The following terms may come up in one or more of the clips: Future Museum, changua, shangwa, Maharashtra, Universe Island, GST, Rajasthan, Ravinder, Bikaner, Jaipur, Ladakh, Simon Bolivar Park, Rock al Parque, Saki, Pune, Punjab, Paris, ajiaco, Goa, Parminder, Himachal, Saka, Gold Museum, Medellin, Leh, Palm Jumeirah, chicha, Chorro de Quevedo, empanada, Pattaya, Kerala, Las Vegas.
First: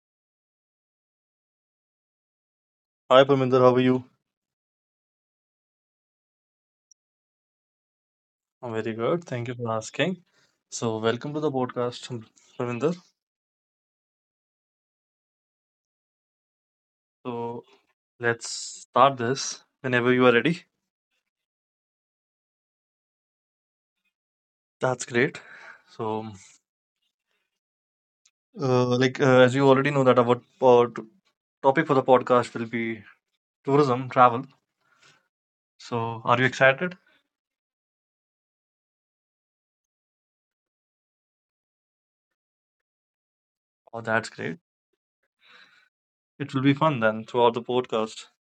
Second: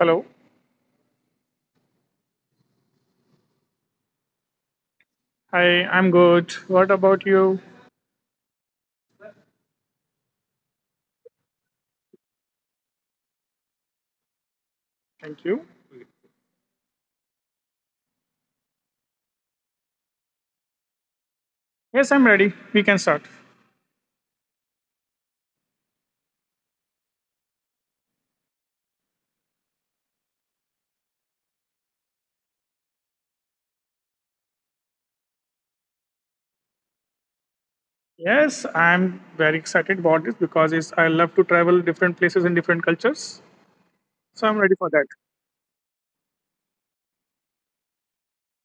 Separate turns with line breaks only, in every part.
Hello.
Hi, Parminder, how are you?
Hi, I'm good. What about you?
I'm very good. Thank you for asking. So, welcome to the podcast, Parminder.
Thank you.
So, let's start this whenever you are ready.
Yes, I'm ready. We can start.
That's great. So, as you already know that our topic for the podcast will be tourism, travel. So, are you excited?
Yes, I'm very excited about this because I love to travel different places and different cultures.
Oh,
So
that's
I'm ready
great.
for that.
It will be fun then throughout the podcast.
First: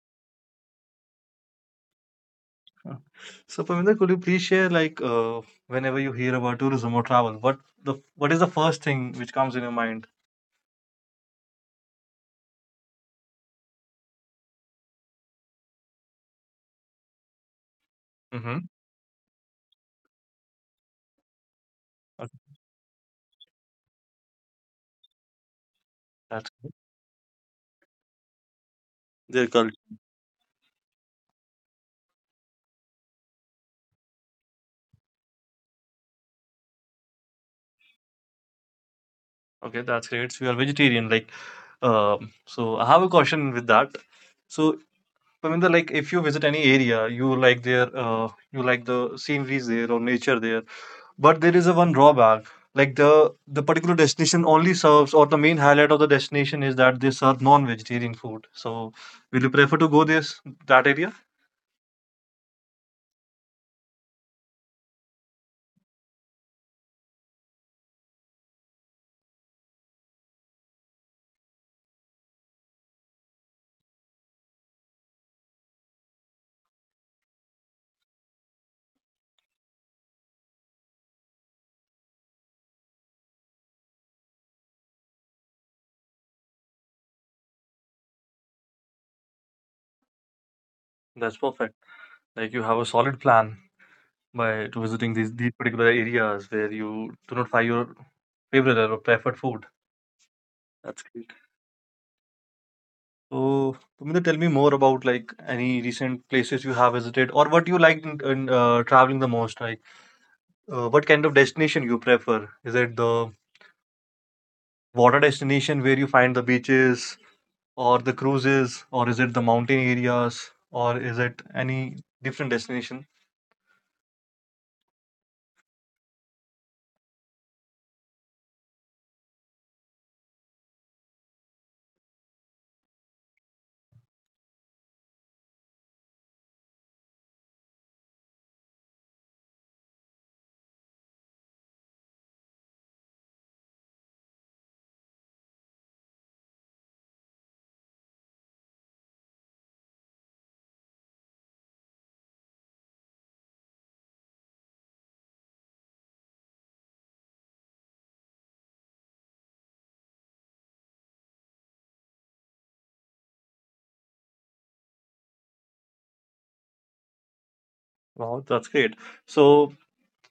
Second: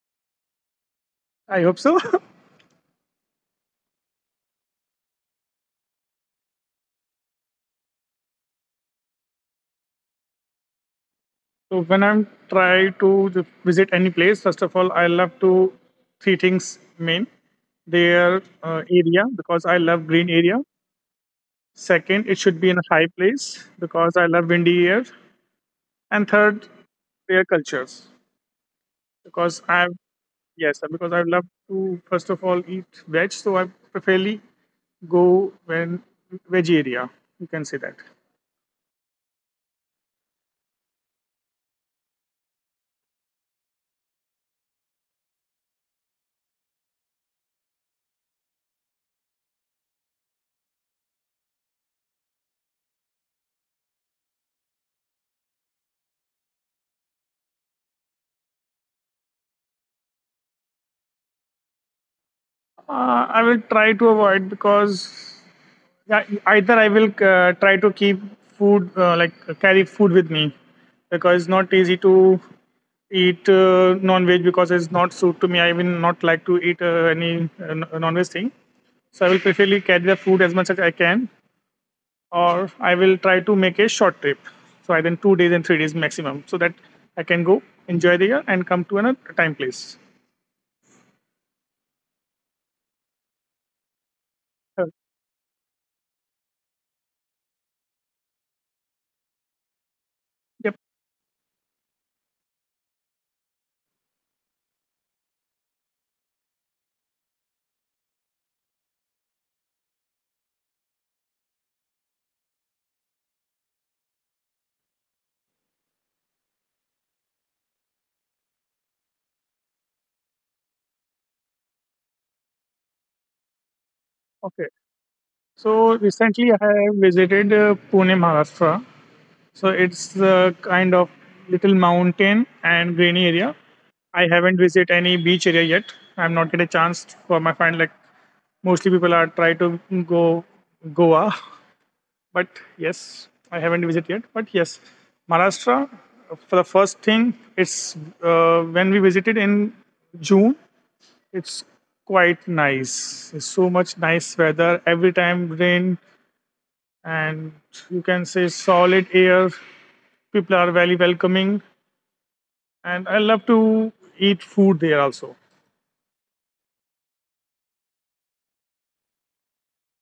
I hope so.
Uh, So, Parminder, could you please share whenever you hear about tourism or travel, what is the first thing which comes in your mind?
So when I'm try to visit any place, first of all, I love to three things main. Their
Mm-hmm.
area because I love green area. Second, it
Okay,
should be in a high place because I love windy air. And
that's
third, their cultures
Their
because
cult.
I've Yes, sir, because I love to first of all eat veg, so I preferably go when veg area. You can say that.
Okay, that's great. So you are vegetarian, like. So I have a question with that. So Pavinda, like, if you visit any area, you like their, you like the sceneries there or nature there. But there is a one drawback. Like the particular destination only serves, or the main highlight of the destination is that they serve non-vegetarian food. So will you prefer to go this that area?
I will try to avoid because yeah, either I will try to keep food like carry food with me because it's not easy to eat non-veg because it's not suit to me. I will not like to eat any non-veg thing. So I will preferably carry the food as much as I can, or I will try to make a short trip. So I then 2 days and 3 days maximum, so that I can go enjoy the year and come to another time place.
That's perfect. Like you have a solid plan by to visiting
Uh,
these particular areas where you do not find your favorite or preferred food. That's
Yep.
great. So, Puminder, tell me more about like any recent places you have visited or what you liked in traveling the most. Like, what kind of destination you prefer? Is it the water destination where you find the beaches or the cruises, or is it the mountain areas, or is it any different destination?
Okay. So recently I have visited Pune, Maharashtra. So it's a kind of little mountain and grainy area. I haven't visited any beach area yet. I'm not get a chance for my friend. Like mostly people are try to go Goa. But yes, I haven't visited yet. But yes, Maharashtra, for the first thing, it's when we visited in June, it's quite nice. It's so much nice weather. Every time rain, and you can say solid air. People are very welcoming, and I love to eat food there also.
Wow, that's great. So,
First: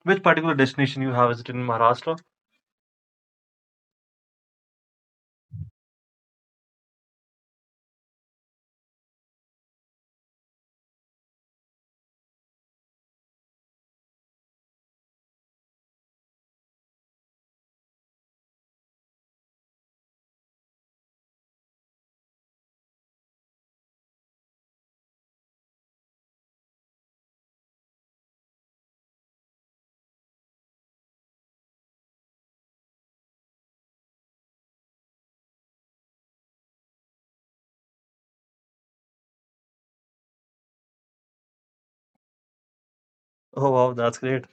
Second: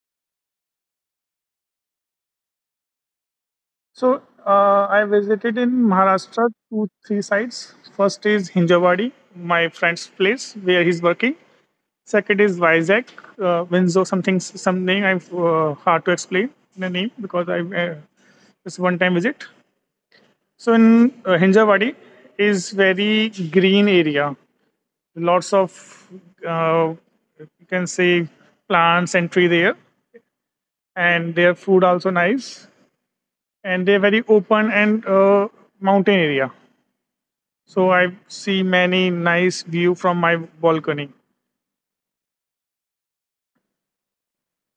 which particular destination you have visited in Maharashtra?
So I visited in Maharashtra two three sites. First is Hinjawadi, my friend's place where he's working. Second is Vizag, Winzo, something, some name I'm hard to explain the name because I it's one time visit. So in Hinjawadi is very green area, lots of uh, you can say plants and tree there, and their food also nice, and they're very open and mountain area. So I see many nice view from my balcony.
Oh, wow, that's great.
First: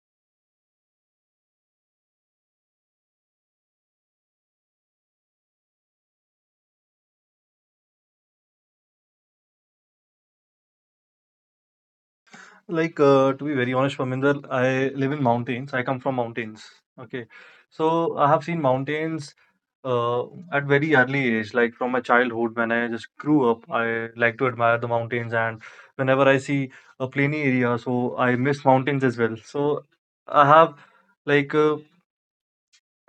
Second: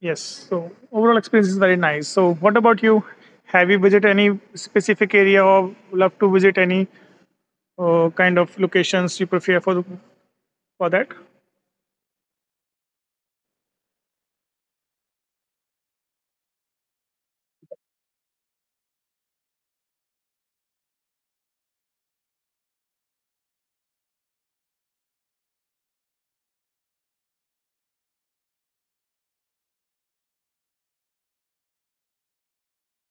Yes. So overall experience is very nice. So what about you? Have you visited any specific area or love to visit any kind of locations you prefer for that?
Like, to be very honest, Parminder, I live in mountains. I come from mountains. Okay. So I have seen mountains uh, at very early age, like from my childhood when I just grew up. I like to admire the mountains, and whenever I see a plainy area, so I miss mountains as well. So I have like uh,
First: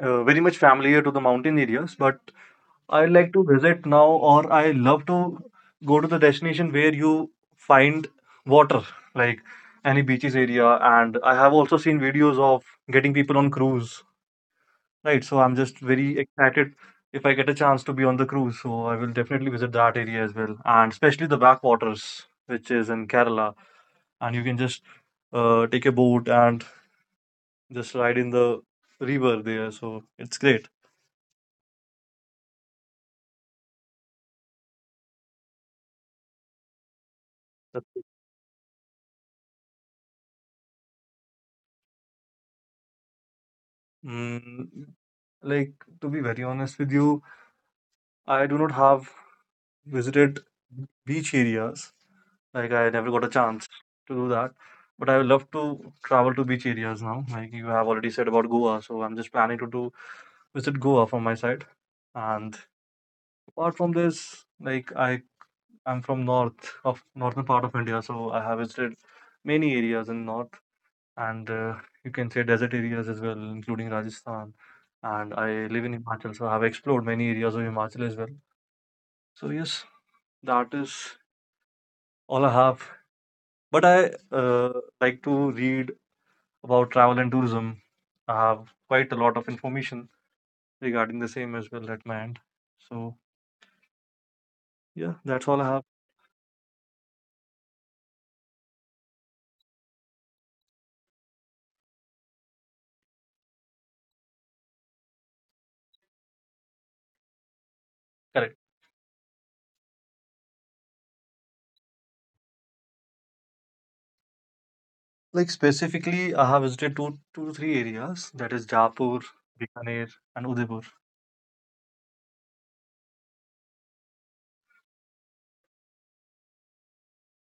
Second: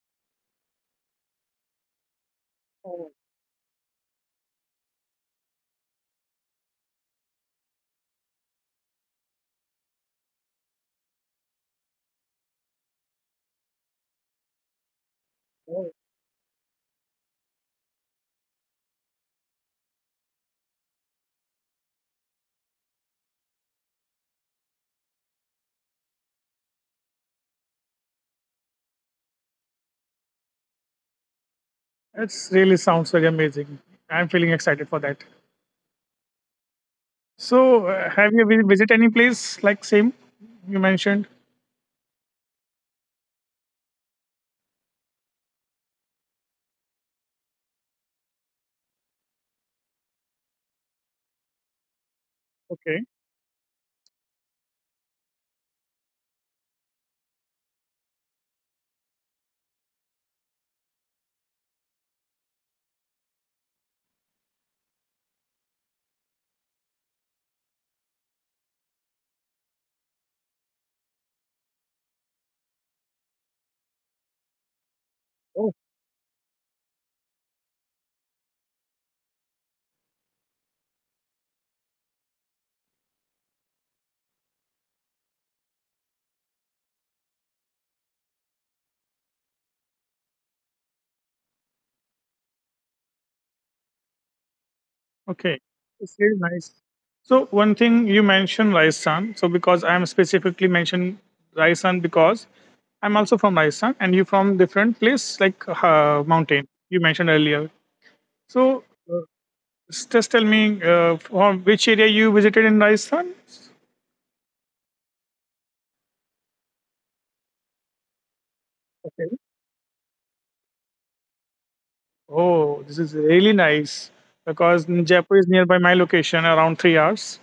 very much familiar to the mountain areas, but I like to visit now, or I love to go to the destination where you find water, like any beaches area. And I have also seen videos of getting people on cruise, right? So I'm just very excited if I get a chance to be on the cruise. So I will definitely visit that area as well, and especially the backwaters, which is in Kerala. And you can just take a boat and just ride in the river there. So it's great.
It's really sounds very amazing. I'm feeling excited for that.
That's
So
it.
have you visited any place like same you mentioned?
Mm, like to be very honest with you I do not have visited beach areas. Like I
Okay.
never got a chance to do that. But I would love to travel to beach areas now. Like you have already said about Goa, so I'm just planning to do visit Goa from my side. And apart from this, like I'm from north of northern part of India, so I have visited many areas in north and you can say desert areas as well, including Rajasthan. And I live in Himachal, so I have explored many areas of Himachal as well. So yes, that is All I have, but I like to read about travel and tourism. I have quite a lot of information regarding the same as well at my end. So yeah, that's all I
Okay,
have.
it's very nice. So one thing you mentioned Rajasthan. So because I'm specifically mentioned Rajasthan because I'm also from Rajasthan and you from different place like mountain you mentioned earlier.
Correct.
So uh, just tell me from which area you visited in Rajasthan?
Like specifically, I have visited two to three areas. That is Jaipur,
Okay.
Bikaner, and Udaipur.
Oh, this is really nice because Jaipur is nearby my location, around 3 hours.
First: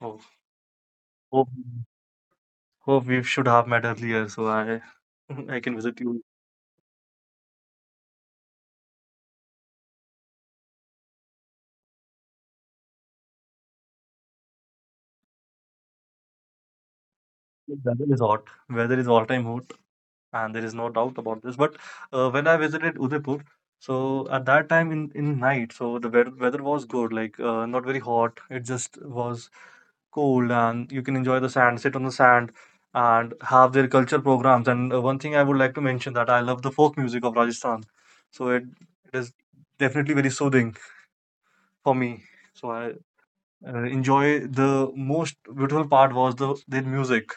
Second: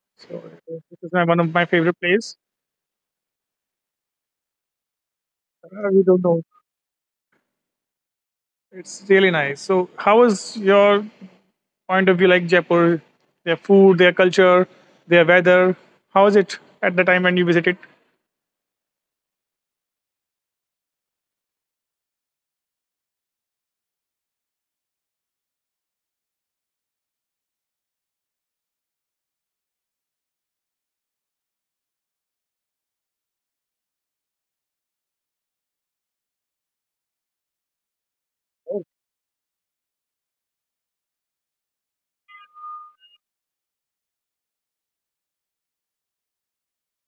Oh,
So this is my, one
hope,
of my favorite place.
hope we should have met earlier, so I I can visit
You don't
you.
know. It's really nice. So how was your point of view like Jaipur, their food, their culture, their weather? How was it at the time when you visited?
Weather is hot. Weather is all time hot. And there is no doubt about this. But when I visited Udaipur, so at that time in night, so the weather was good, like not very hot. It just was cold, and you can enjoy the sand, sit on the sand, and have their culture programs. And one thing I would like to mention that I love the folk music of Rajasthan, so it is definitely very soothing for me. So I enjoy the most beautiful part was the their music.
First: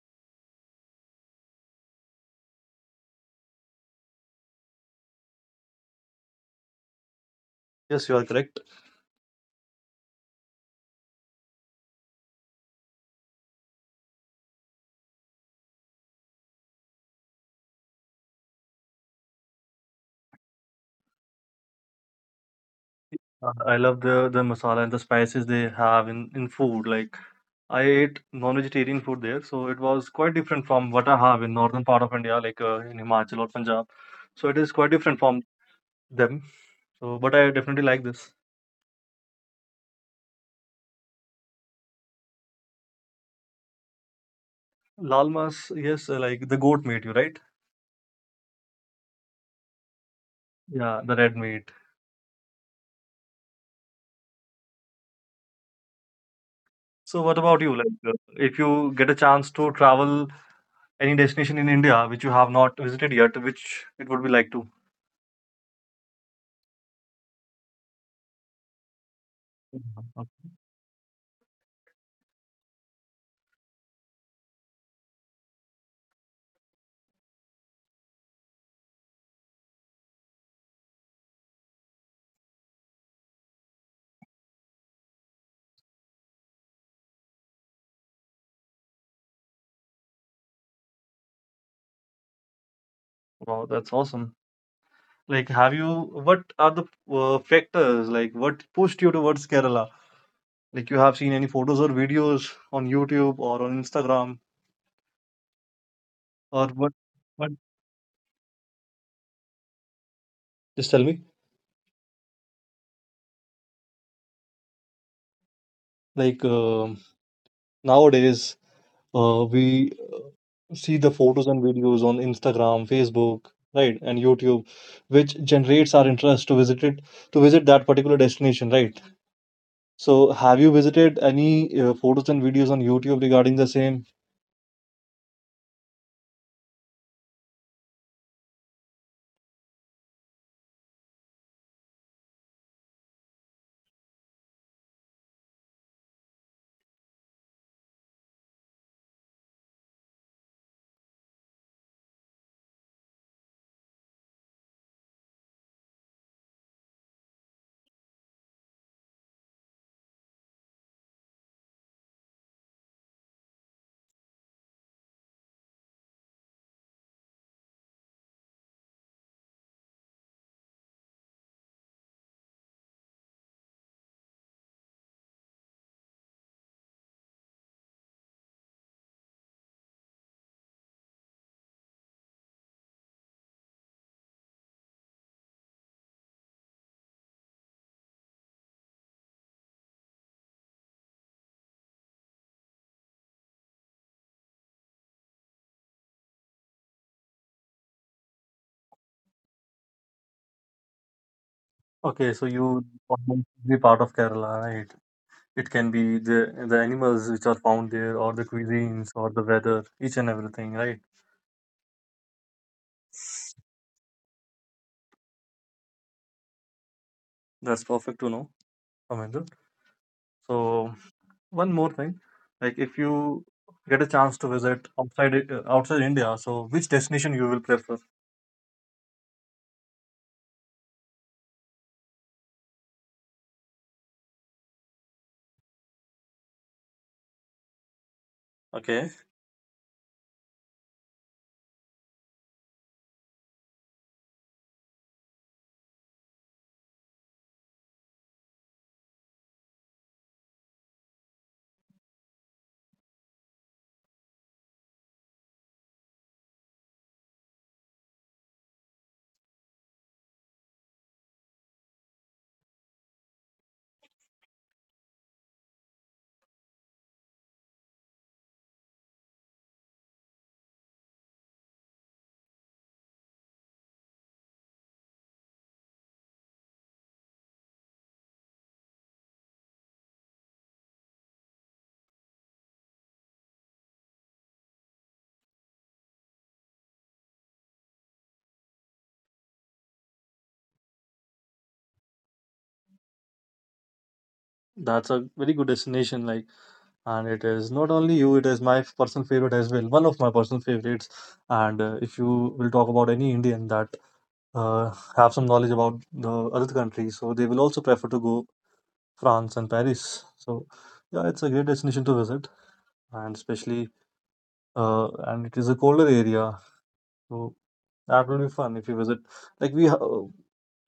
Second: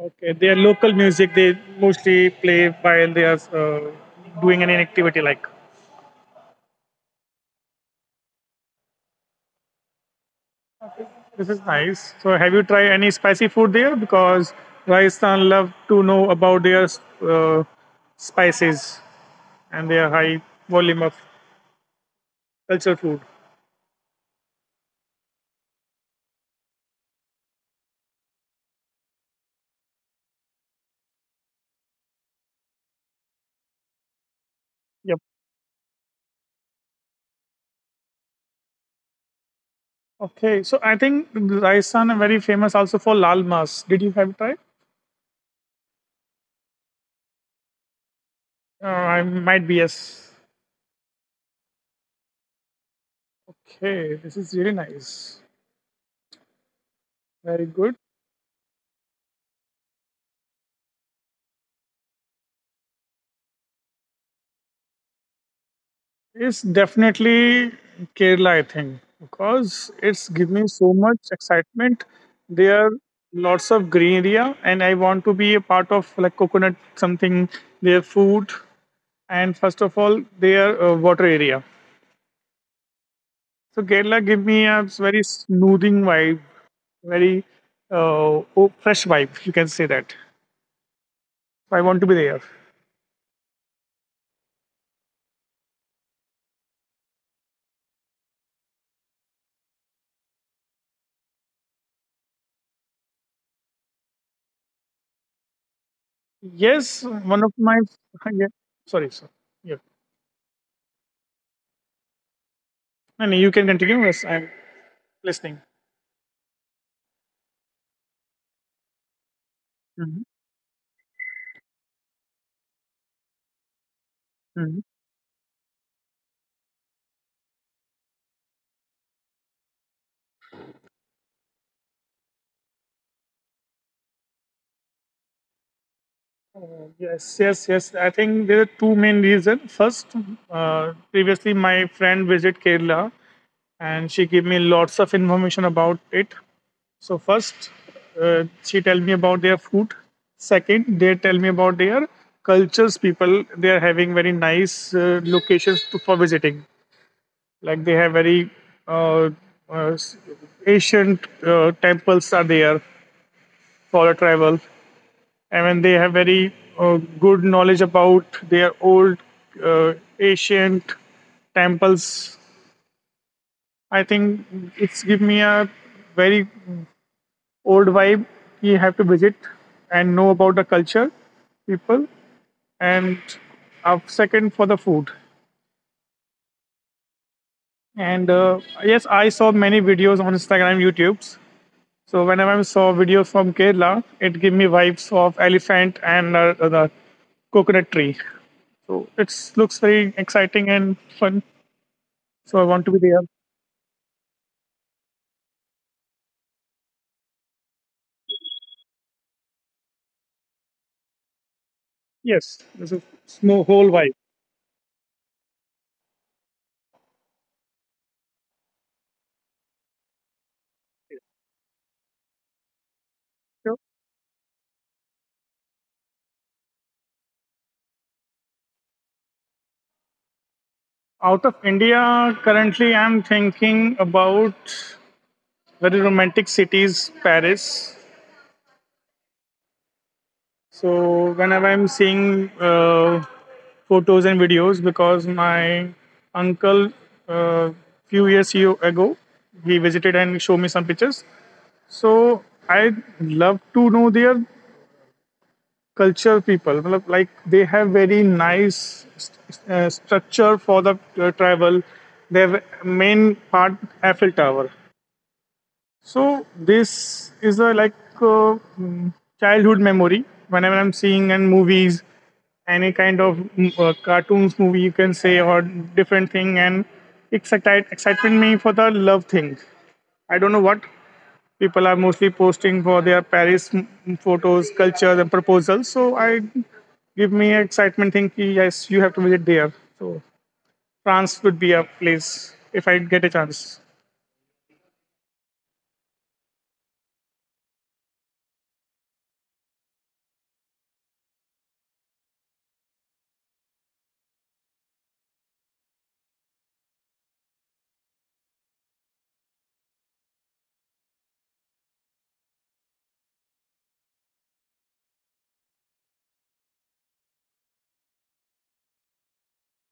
Okay, their local music they mostly play while they are doing any activity like.
Yes, you are correct.
This is nice. So, have you tried any spicy food there? Because Rajasthan love to know about their uh, spices and their high volume of cultural food.
I love the masala and the spices they have in food. Like I ate non-vegetarian food there, so it was quite different from what I have in northern part of India, like in Himachal or Punjab. So it is quite
Yep.
different from them. So, but I definitely like this.
Okay. So I think Rajasthan are very famous also for lal mas. Did you have it tried?
Lal mas, yes, like the goat meat, you right?
I might be yes.
Yeah, the red meat.
Okay, this is really nice.
So what
Very
about you?
good.
Like, if you get a chance to travel any destination in India which you have not visited yet, which it would be like to?
It's definitely Kerala, I think, because it's
Mhm.
given me so much excitement. There are lots of green area, and I want to be a part of like coconut something, their food, and first of all, their water area. So Kerala give me a very smoothing vibe, very oh, fresh vibe. You can say that. So, I want to be there.
Wow, that's awesome. Like, have you, what are the factors, like, what pushed you towards Kerala? Like, you have seen any photos or videos on YouTube or on Instagram, or what?
Yes, one of
What?
my yeah, sorry, sir. Yeah.
Just tell me.
No, no, you can continue. Yes, I'm listening.
Like, nowadays, we
Mhm,
see the photos and videos on Instagram, Facebook, right, and YouTube, which
mhm.
generates our interest to visit it, to visit that particular destination, right? So, have you visited any photos and videos on YouTube regarding the same?
Yes, yes, yes. I think there are two main reasons. First, previously my friend visited Kerala, and she gave me lots of information about it. So first, she tell me about their food. Second, they tell me about their cultures. People they are having very nice locations to, for visiting. Like they have very uh, uh, s- ancient temples are there for a travel. I mean, they have very good knowledge about their old uh, ancient temples. I think it's give me a very old vibe. You have to visit and know about the culture, people, and second for the food. And yes, I saw many videos on Instagram, YouTube's. So whenever I saw videos from Kerala, it gave me vibes of elephant and the coconut tree. So it looks very exciting and
Okay, so
fun.
you almost
So I
be
want
part
to be
of
there.
Kerala, right? It can be the animals which are found there, or the cuisines, or the weather, each and everything, right?
Yes, this is small whole vibe.
That's perfect to know, Amanda. So one more thing, like if you get a chance to
So
visit outside India, so which destination you will prefer?
out of India, currently I'm thinking about very romantic cities, Paris.
Okay,
So whenever I'm seeing photos and videos, because my uncle uh, few years ago he visited and showed me some pictures. So I love to know there culture people मतलब like they have very nice structure for the travel, their main part Eiffel Tower, so this is a like uh, mm, childhood memory whenever I'm seeing in movies, any kind of cartoons movie you can say, or different thing, and excited excitement me for the love thing. I don't know what people are mostly posting for their Paris photos, cultures, and proposals. So I give me excitement think ki, yes, you have to visit there. So France would be a place if I get a chance.
that's a very good destination. Like, and it is not only you; it is my personal favorite as well. One of my personal favorites. And if you will talk about any Indian that uh, have some knowledge about the other country, so they will also prefer to go France and Paris. So yeah, it's a great destination to visit, and especially and it is a colder area, so that will be fun if you visit. Like we, ha-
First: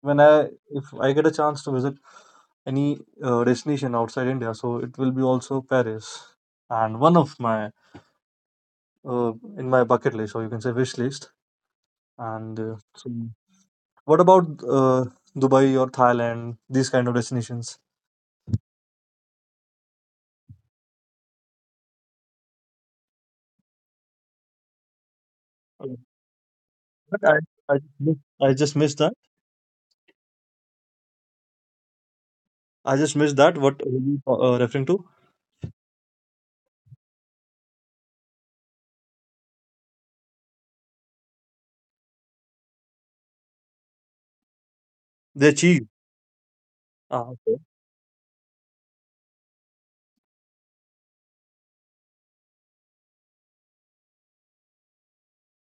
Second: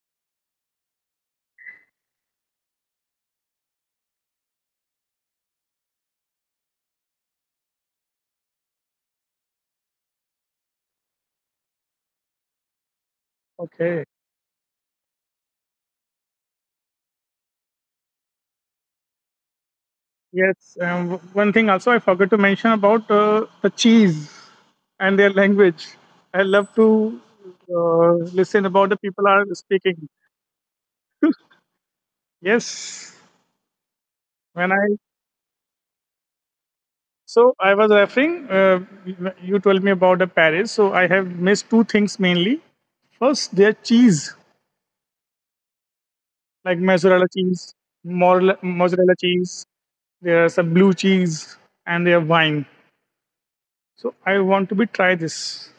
when I if I get a chance to visit any destination outside India, so it will be also Paris, and one of my in my bucket list, or you can say wish list. And so
Okay.
what about Dubai or Thailand? These kind of destinations.
Yes. One thing also I forgot to mention about the cheese and their
Uh,
language. I love
but I
to
I just missed
uh,
I just
listen
missed
about the people are speaking.
I just
Yes.
missed that. What were you
When
referring to?
I So I was referring, you told me about the Paris. So I have missed two things mainly. First, their cheese,
Their cheese.
like
Ah,
mozzarella
okay.
cheese, mozzarella cheese. There are some blue cheese and their wine. So I want to be try this.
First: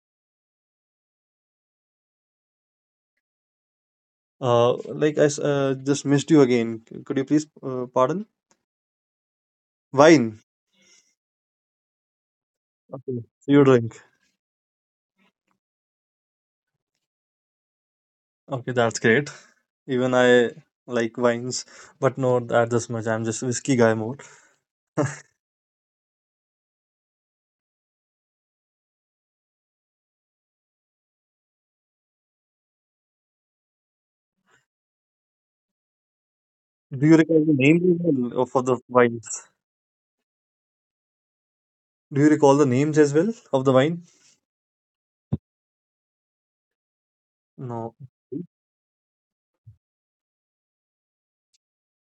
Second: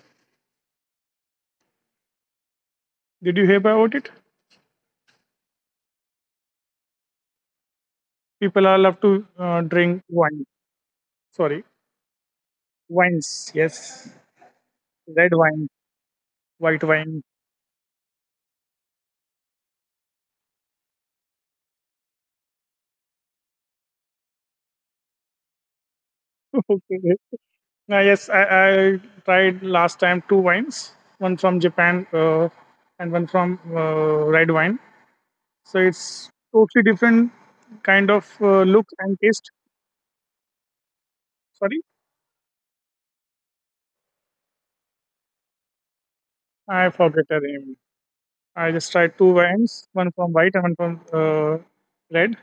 Did you hear about it?
Uh, like just missed you again. Could you please pardon?
People are love to drink
Wine.
wine. Sorry,
Okay.
wines.
So You drink.
Yes, red wine, white wine.
Okay, that's great. Even I like wines, but not that this much. I'm just whiskey guy more.
okay. Now, yes, I tried last time two wines, one from Japan and one from red wine. So it's totally
Do
different
you recall the names
kind
as
of
well of- for
look
the
and
wines?
taste. Sorry,
Do you recall the names as well of the wine?
I forget the name.
No.
I just tried two wines, one from white and one from red.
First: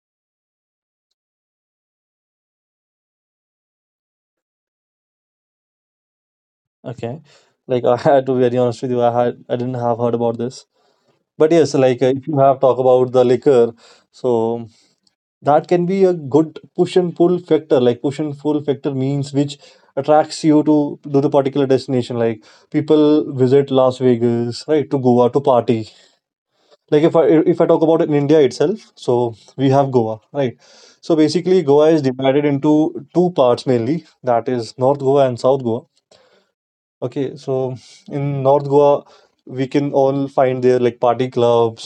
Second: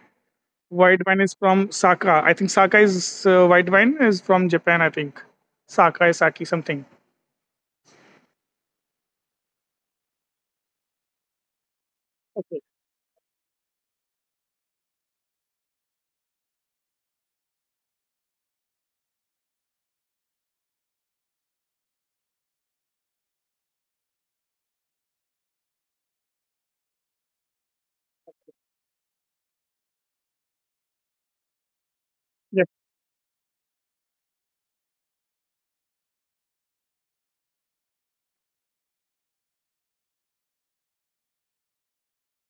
White wine is from Saka. I think Saka is white wine is from Japan. I think Saka is Saki something.
Okay. Like I had to be very honest with you. I didn't have heard about this. But yes, like if you
Okay.
have talk about the liquor, so that can be a good push and pull factor like push and pull factor means which attracts you to the particular destination like people visit Las Vegas, right, to Goa to party like if I talk about it in India itself so we have Goa, right, so basically Goa is
Yes,
divided into two parts mainly that is North Goa and South Goa. Okay, so in North Goa we can all find there like party clubs,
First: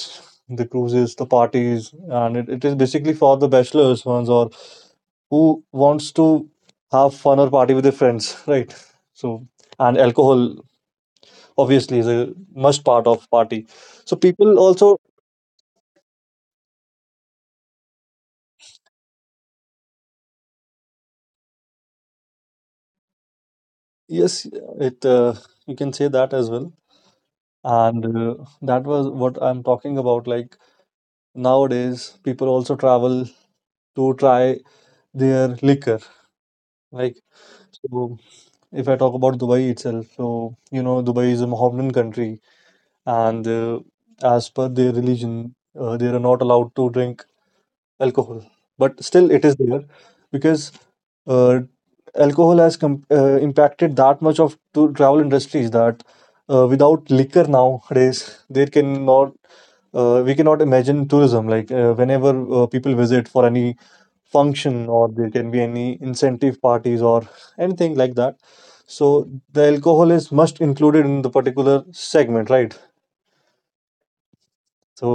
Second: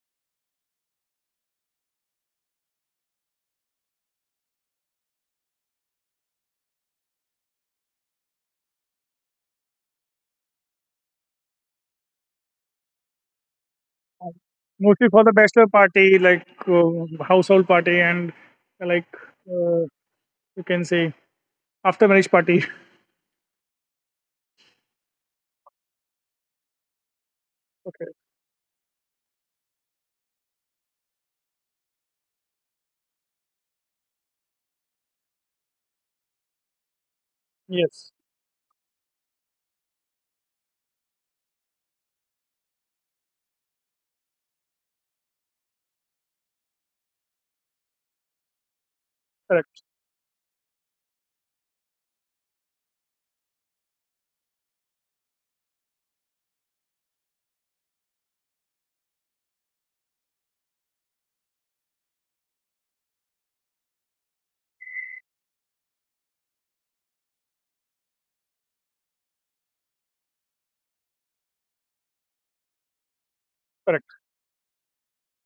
the cruises, the parties, and it is basically for the bachelors ones or who wants to have fun or party with their friends, right? So, and alcohol obviously is a must part of party. So people
mostly
also,
for the bachelor party, like household party and like. Uh, you can say after marriage party.
yes, it you can say that as well.
Okay.
And that was what I'm talking about. Like nowadays, people also travel to try their liquor. Like
Yes.
so, if I talk about Dubai itself, so you know Dubai is a Mohammedan country, and as per their religion, they are not allowed to drink alcohol but still it is
Correct.
there because uh, alcohol has impacted that much of to travel industries that without liquor nowadays there cannot we cannot imagine tourism like whenever people visit for any function or there can be any incentive parties or anything like that so the alcohol is must included in the particular segment, right?
Correct.
So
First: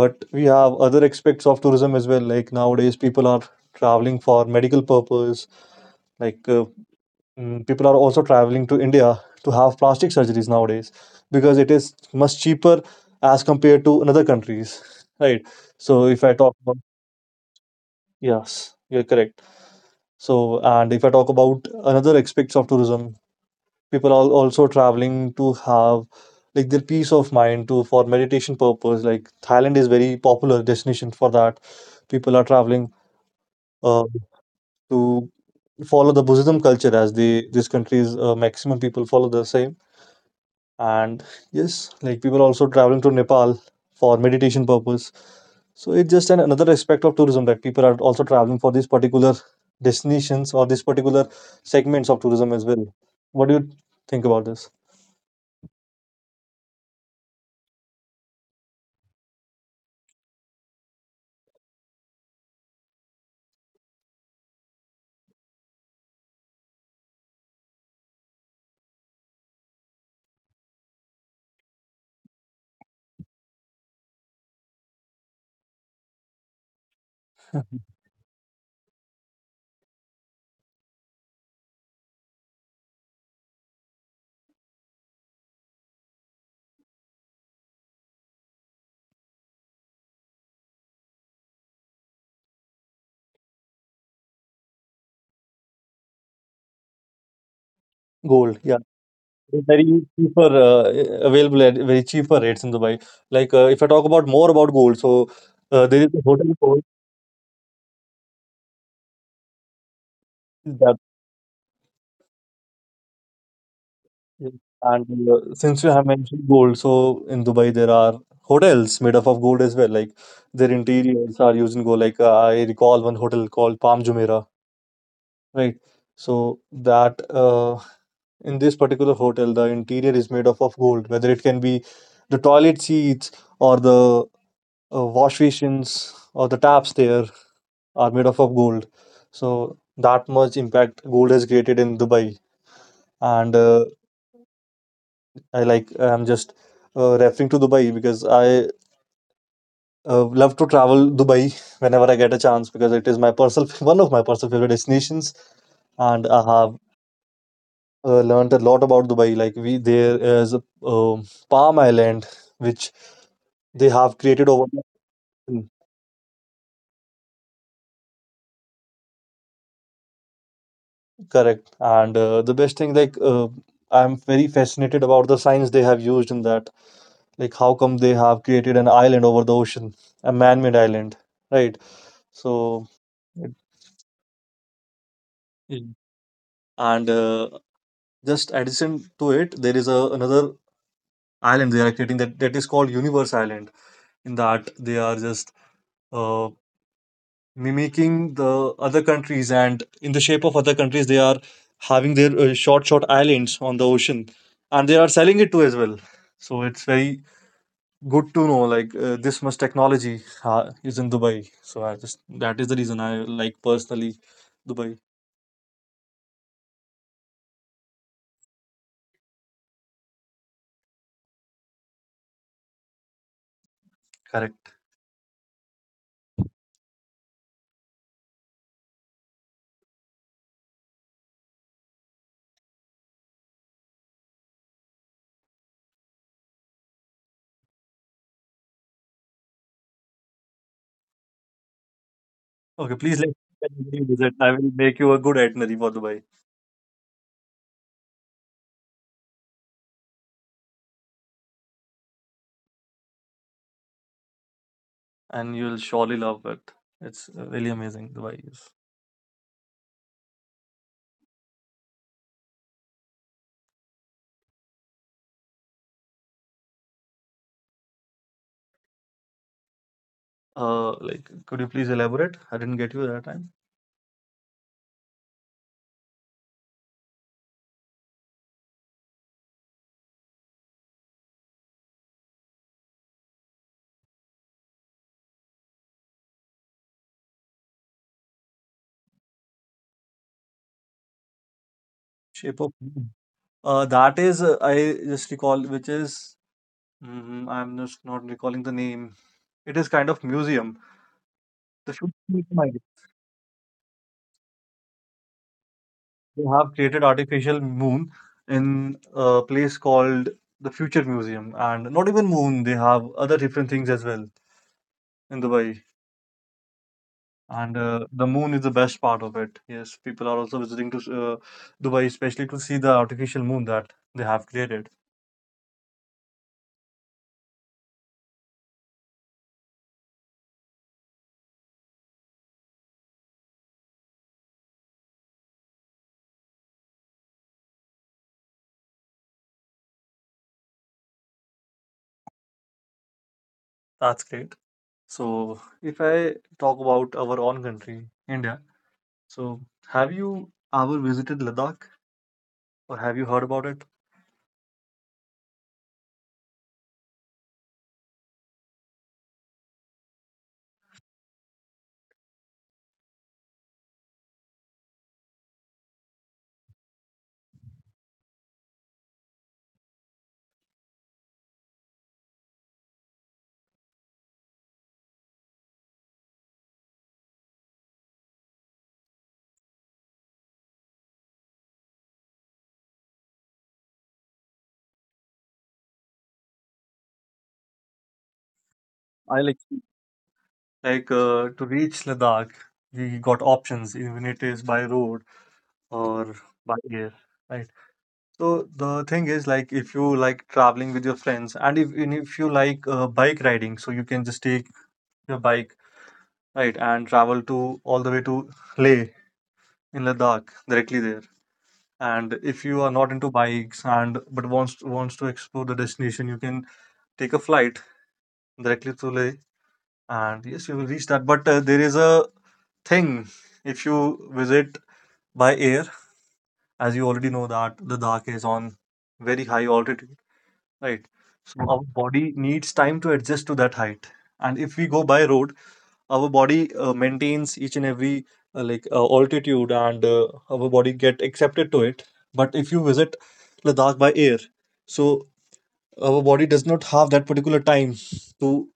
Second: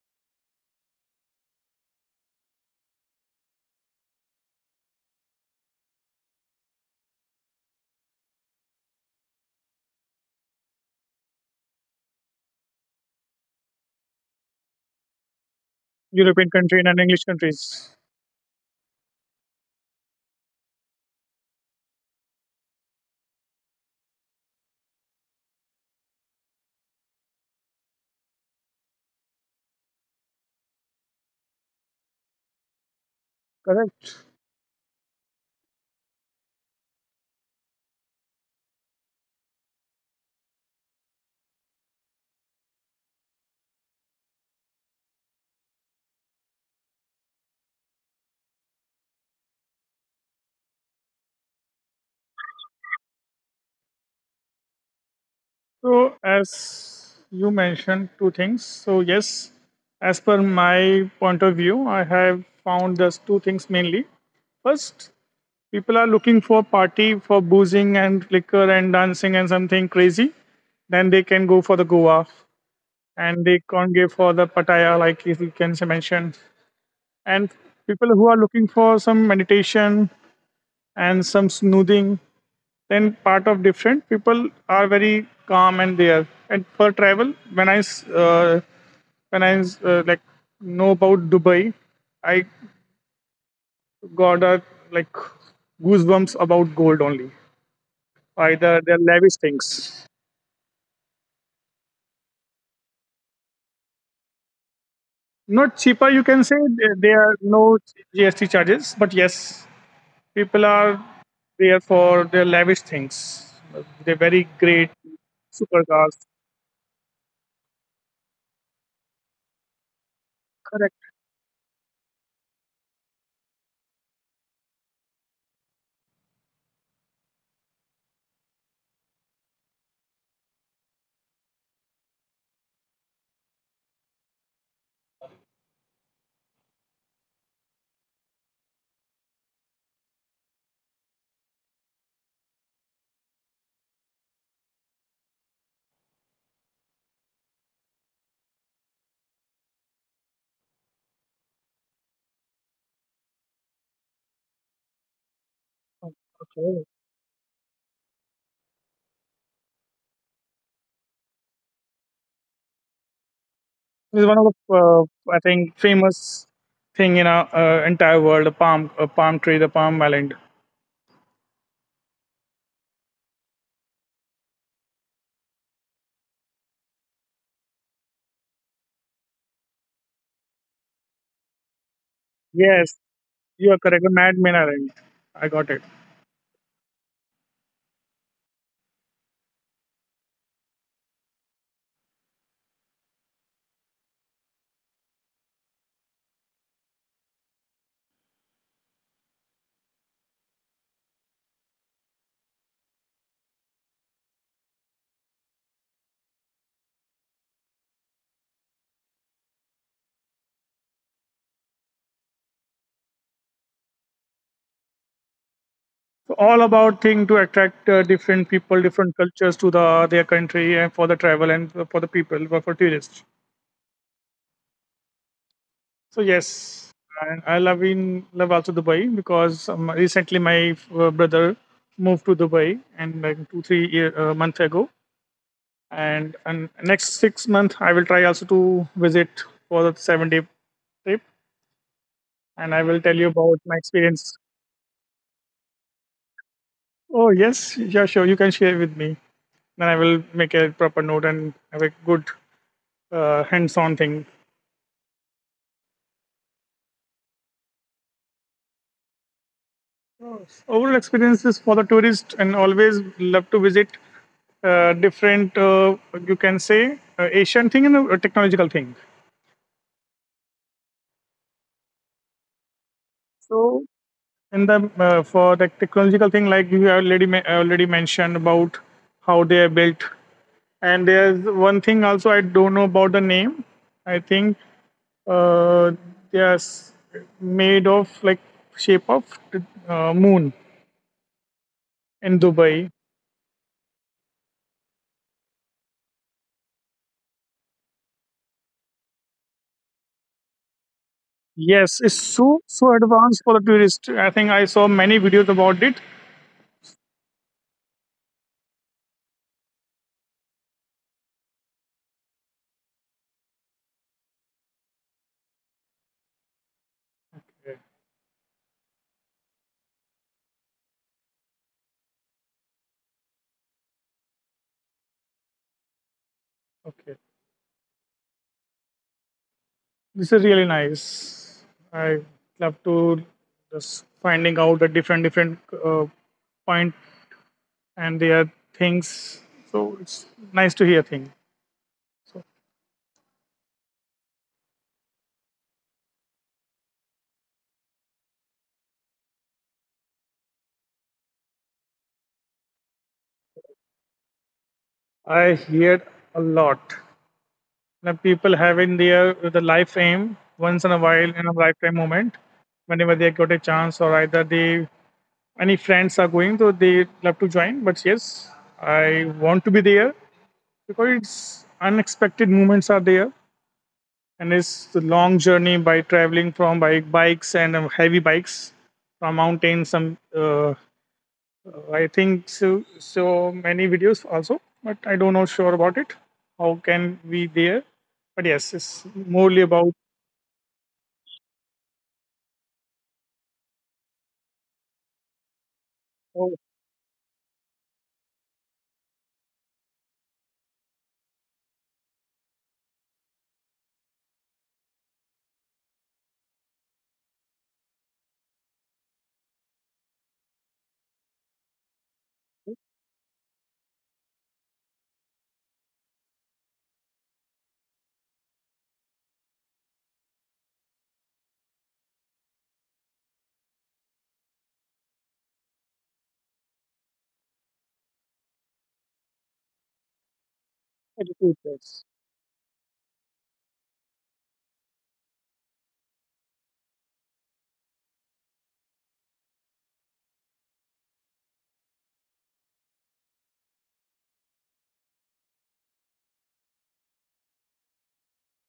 But we have other aspects of tourism as well. Like nowadays, people are traveling for medical purpose. Like people are also traveling to India to have plastic surgeries nowadays because it is much cheaper as compared to another countries, right? So if I
European
talk
country
about
and English countries.
yes, you're correct. So, and if I talk about another aspects of tourism, people are also traveling to have like their peace of mind to for meditation purpose. Like Thailand is very popular destination for that. People are traveling uh,
Correct.
to follow the Buddhism culture as they this country's maximum people follow the same. And yes, like people are also traveling to Nepal for meditation purpose. So it's just another aspect of tourism that people are also traveling for these particular destinations or these particular segments of tourism as well. What do you think about this?
So as you mentioned two things. So yes, as per my point of view, I have found those two things mainly. First, people are looking for party for boozing and liquor and dancing and something crazy. Then they can go for the Goa, and they can't go for the Pattaya like you can mention. And people who are looking for some meditation and some snoozing. Then part of different people are very calm and they are. And for travel, when like know about Dubai, I got a like goosebumps about gold only.
Gold, yeah.
Either they're lavish
Very
things.
cheaper, available at very cheaper rates in Dubai. Like, if I talk about more about gold, so
Not
there is
cheaper,
a
you
hotel
can say.
called
There are no GST charges, but yes, people
that,
are there for their lavish things. They're very great
and since you have
supercars.
mentioned gold, so in Dubai there are hotels made up of gold as well. Like their
Correct.
interiors are used in gold. Like I recall one hotel called Palm Jumeirah, right? So that in this particular hotel, the interior is made up of gold. Whether it can be the toilet seats or the wash basins or the taps there are made up of gold. So that much impact gold has created in Dubai. And I'm just referring to Dubai because I love to travel Dubai whenever I get a chance, because it is my personal one of my personal favorite destinations, and I have
Okay.
learned a lot about Dubai. Like we there is a Palm Island which they have
It's one
created
of
over
the I
there.
think famous thing in our entire world. A palm tree, the palm island.
Correct. And the best thing, like, I'm very fascinated about the science they have used in that, like how come they have created an island over the ocean, a man-made island, right? So
Yes,
it-
you are correct. The Madman Island. I got it.
it- and just adjacent to it there is a, another island they are creating. That that is called Universe Island. In that they are just uh, mimicking the other countries, and in the shape of other countries they are having their short islands on the ocean, and they are selling it too as well. So it's very good to know, like, this much technology is in Dubai. So I just that is the reason I like personally Dubai.
So all about thing to attract different people, different cultures to the their country and for the travel and for the people, for tourists.
Correct.
So yes, and I love in love also Dubai because recently my brother moved to Dubai and like 2 3 months, month ago, and next 6 month I will try also to visit for the 7 day trip, and
Okay,
I
please
will tell you
let
about my
me visit.
experience.
I will make you a good itinerary for Dubai.
Oh yes, yeah, sure, you can share with me, then I will make a proper note and have a good hands-on thing.
And you'll surely love it. It's really amazing Dubai is.
Overall experience is for the tourist and always love to visit different you can say Asian thing and a technological thing.
Like, could you please elaborate? I didn't get you that time.
So in the for the technological thing like you have already already mentioned about how they have built. And there's one thing also I don't know about the name. I think uh, they are made of like shape of moon in
Shape of
Dubai.
moon. That is I just recall which is I'm just not recalling the name. It is kind of museum. The
Yes,
shoot,
it's so advanced for the tourist. I think I saw many videos about it.
they have created artificial moon in a place called the Future Museum, and not even moon, they have other different things as well in Dubai. And
Okay,
the moon is the best part of it. Yes, people are also visiting to Dubai, especially to see the artificial moon that they have created.
okay. This is really nice. I love to just finding out the different different uh, point and their things. So it's nice to hear things. So
That's great. So, if I talk about our own country, India, so have you ever visited Ladakh or have you heard about it?
I heard a lot. Now people have in their the life aim once in a while in a lifetime moment. Whenever they got a chance or either they any friends are going, so they love to join. But yes, I want to be there because it's unexpected moments are there, and it's the long journey by traveling from by bikes and heavy bikes from mountains. Some I think so many videos also, but I don't know sure about it. How can we there? But yes, it's
I
morely about.
like to reach Ladakh, we got options, even it is by road or
Oh,
by air, right? So the thing is, like, if you like traveling with your friends, and if you like bike riding, so you can just take your bike, right, and travel to all the way to Leh in Ladakh directly there. And if you are not into bikes and but wants to explore the destination, you can take a flight directly to Leh, and yes, you will reach that. But there is a thing, if you visit by air, as you already know that the Ladakh is on very high altitude, right? So our
educators.
body needs time to adjust to that height. And if we go by road, our body maintains each and every altitude, and our body get accepted to it. But if you visit Ladakh by air, so our body does not have that particular time to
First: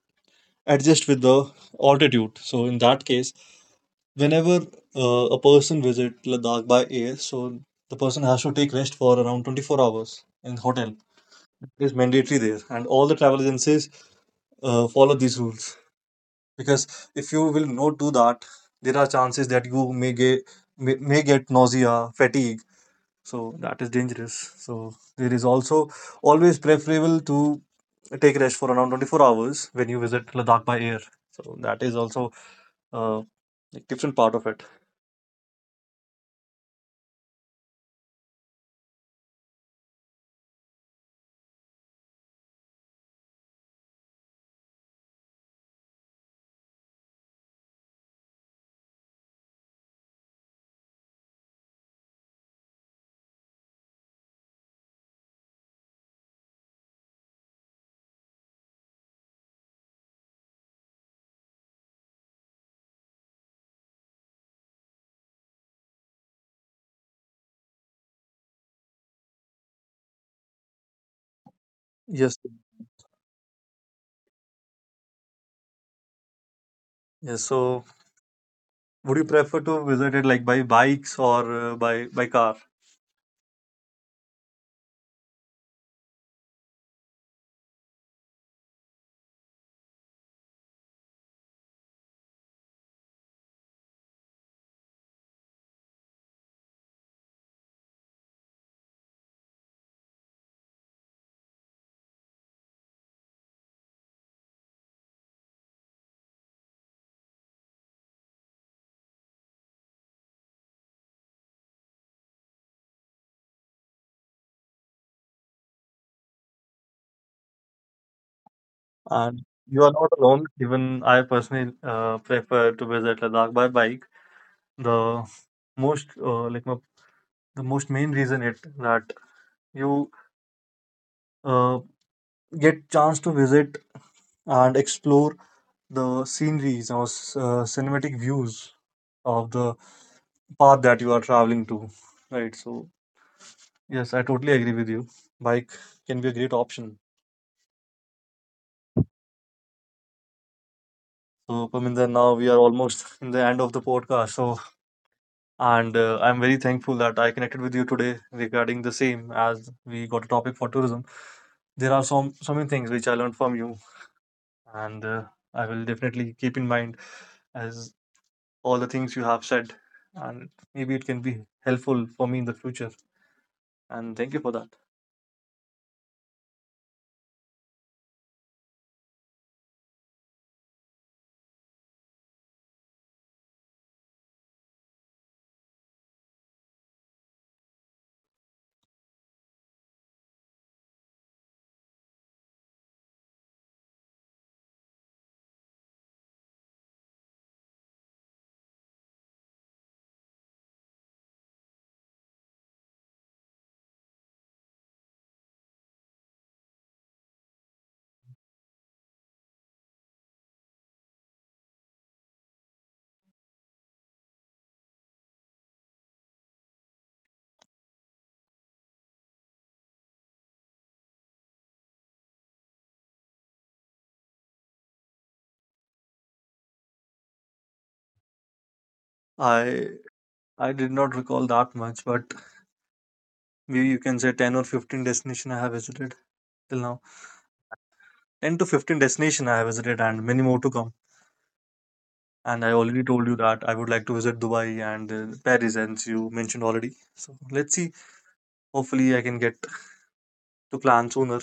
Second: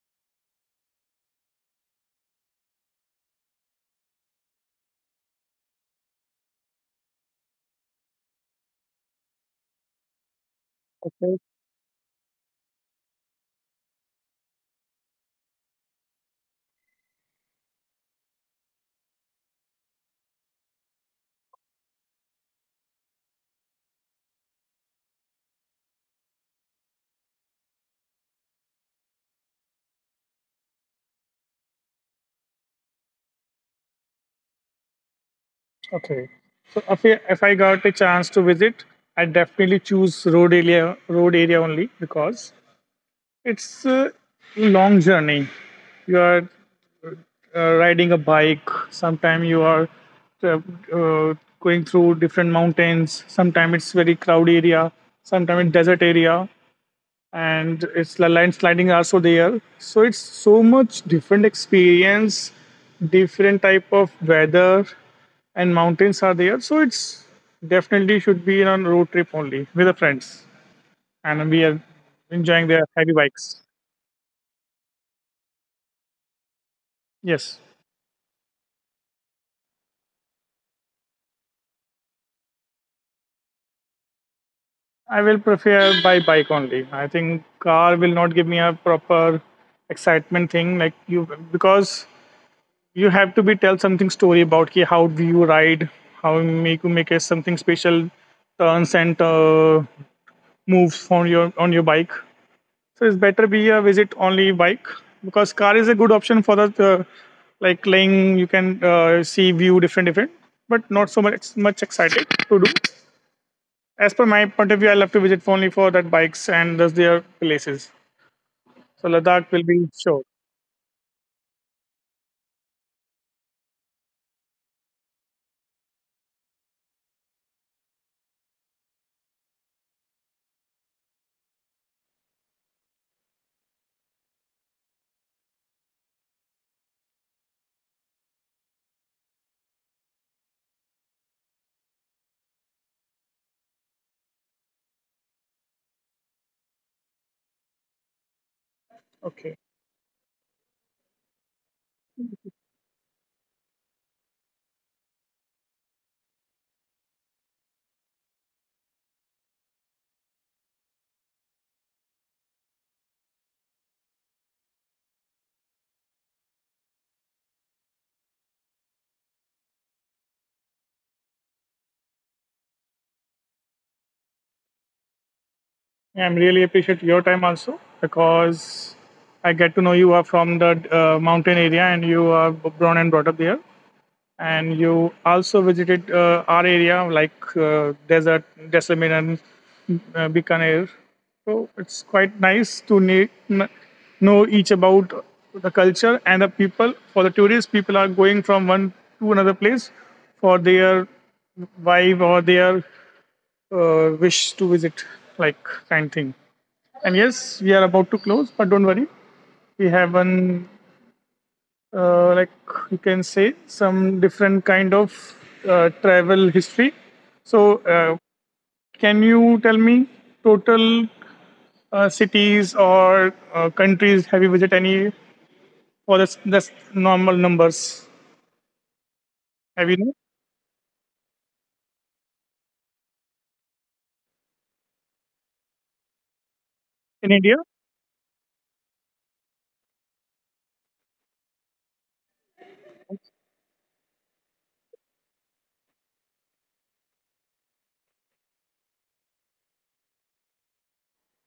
adjust with the altitude. So in that case, whenever a person visit Ladakh by air, so the person has to take rest for around 24 hours in hotel.
Okay.
It is mandatory there, and all the travel agencies follow these rules, because if you will not do that, there are chances that you may get may get nausea, fatigue. So that is dangerous. So there is also always preferable to take rest for around 24 hours when you visit Ladakh by air. So that is also uh, a different part of it.
Okay. So if I got a chance to visit, I definitely choose road area only because it's a long journey. You are riding a bike. Sometimes you are uh, uh, going through different mountains. Sometimes it's very crowded area. Sometimes it's desert area, and it's the landsliding also there. So it's so much different experience, different type of weather, and mountains are there. So it's definitely should be on road trip only with the friends, and we are
Yes,
enjoying their heavy bikes.
yes. So
Yes,
would you prefer to visit it like by bikes or by car?
I will prefer by bike only. I think car will not give me a proper excitement thing like you because you have to be tell something story about ki how do you ride, how you make a something special turns and moves on your bike. So it's better be a visit only bike because car is a good option for the uh, like laying. You can see view different different, but not so much excited to do. As per my point of view, I love to visit only for that bikes and those their places.
And
So
you are
Ladakh
not
will be
alone.
sure.
Even I personally prefer to visit Ladakh by bike. The most the most main reason it that you uh, get chance to visit and explore the sceneries or cinematic views of the path that you are traveling to. Right. So yes, I totally agree with you. Bike can be a great option.
Okay,
So, Parminder, now we are almost in the end of the podcast. So, and I'm very thankful that I connected with you today regarding the same, as we got a topic for tourism. There are some so many things which I learned from you, and I will definitely keep in mind as all the things you have said, and maybe it can be helpful for me in the future. And thank you for that.
yeah, I'm really appreciate your time also because I get to know you are from the mountain area and you are born and brought up there. And you also visited our area like desert, Jaisalmer and Bikaner. So it's quite nice to know each about the culture and the people. For the tourists, people are going from one to another place for their vibe or their wish to visit, like kind thing. And yes, we are about to close, but don't worry, we have one like you can say some different kind of travel history, so can you tell me total cities or countries have you visited any, or that's normal numbers have
I
you know
I did not recall that much, but maybe you can say 10 or 15 destination I have visited till now.
in India?
10 to 15 destination I have visited, and many more to come. And I already told you that I would like to visit Dubai and Paris, as you mentioned already. So let's see. Hopefully, I can get to plan sooner.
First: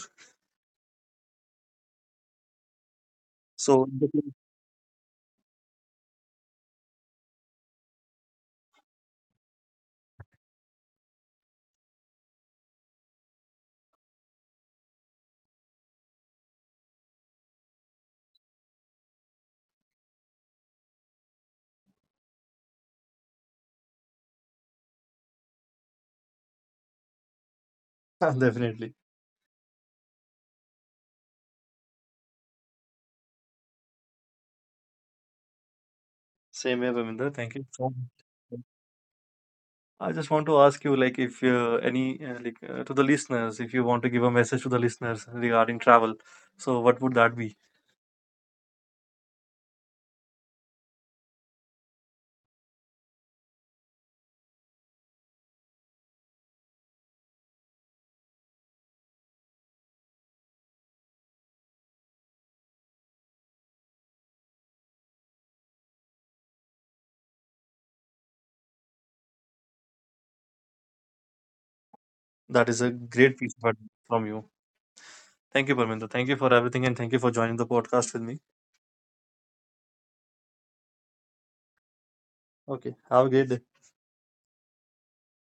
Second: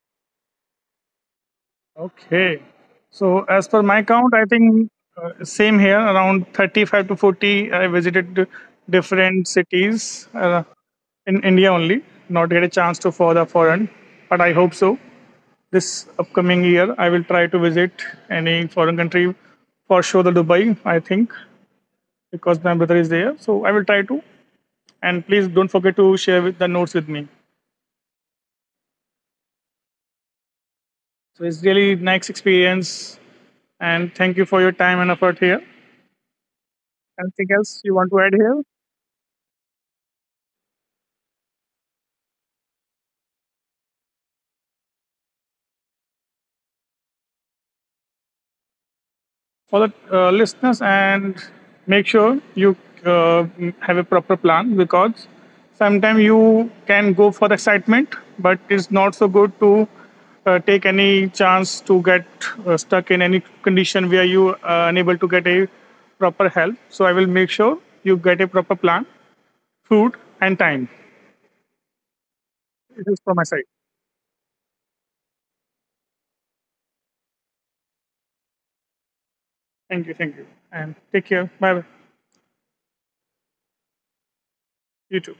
Okay, so as per
So
my count
definitely.
I think same here, around 35 to 40 I visited different cities in India only, not get a chance to for the foreign, but I hope so this upcoming year, I will try to visit any foreign country for sure, the Dubai, I think, because my brother is there. So I will try to. And please don't forget to share with the notes with me.
Definitely.
So it's really nice experience. And thank you for your time and effort here.
Same here, Ravinder. Thank
Anything
you
else
so
you want to add
much.
here?
I just want to ask you, like, if to the listeners, if you want to give a message to the listeners regarding travel, so what would that be?
For the listeners, and make sure you uh, have a proper plan, because sometimes you can go for excitement, but it's not so good to take any chance to get stuck in any condition where you are unable to get a proper help. So I will make sure you get a proper plan, food, and time.
That is a
It is
great
from
piece
my
of
side.
advice from you. Thank you, Parminder. Thank you for everything, and thank you for joining the podcast with me.
Thank you, thank you. And take care, bye bye.
Okay, have a great day.
You too.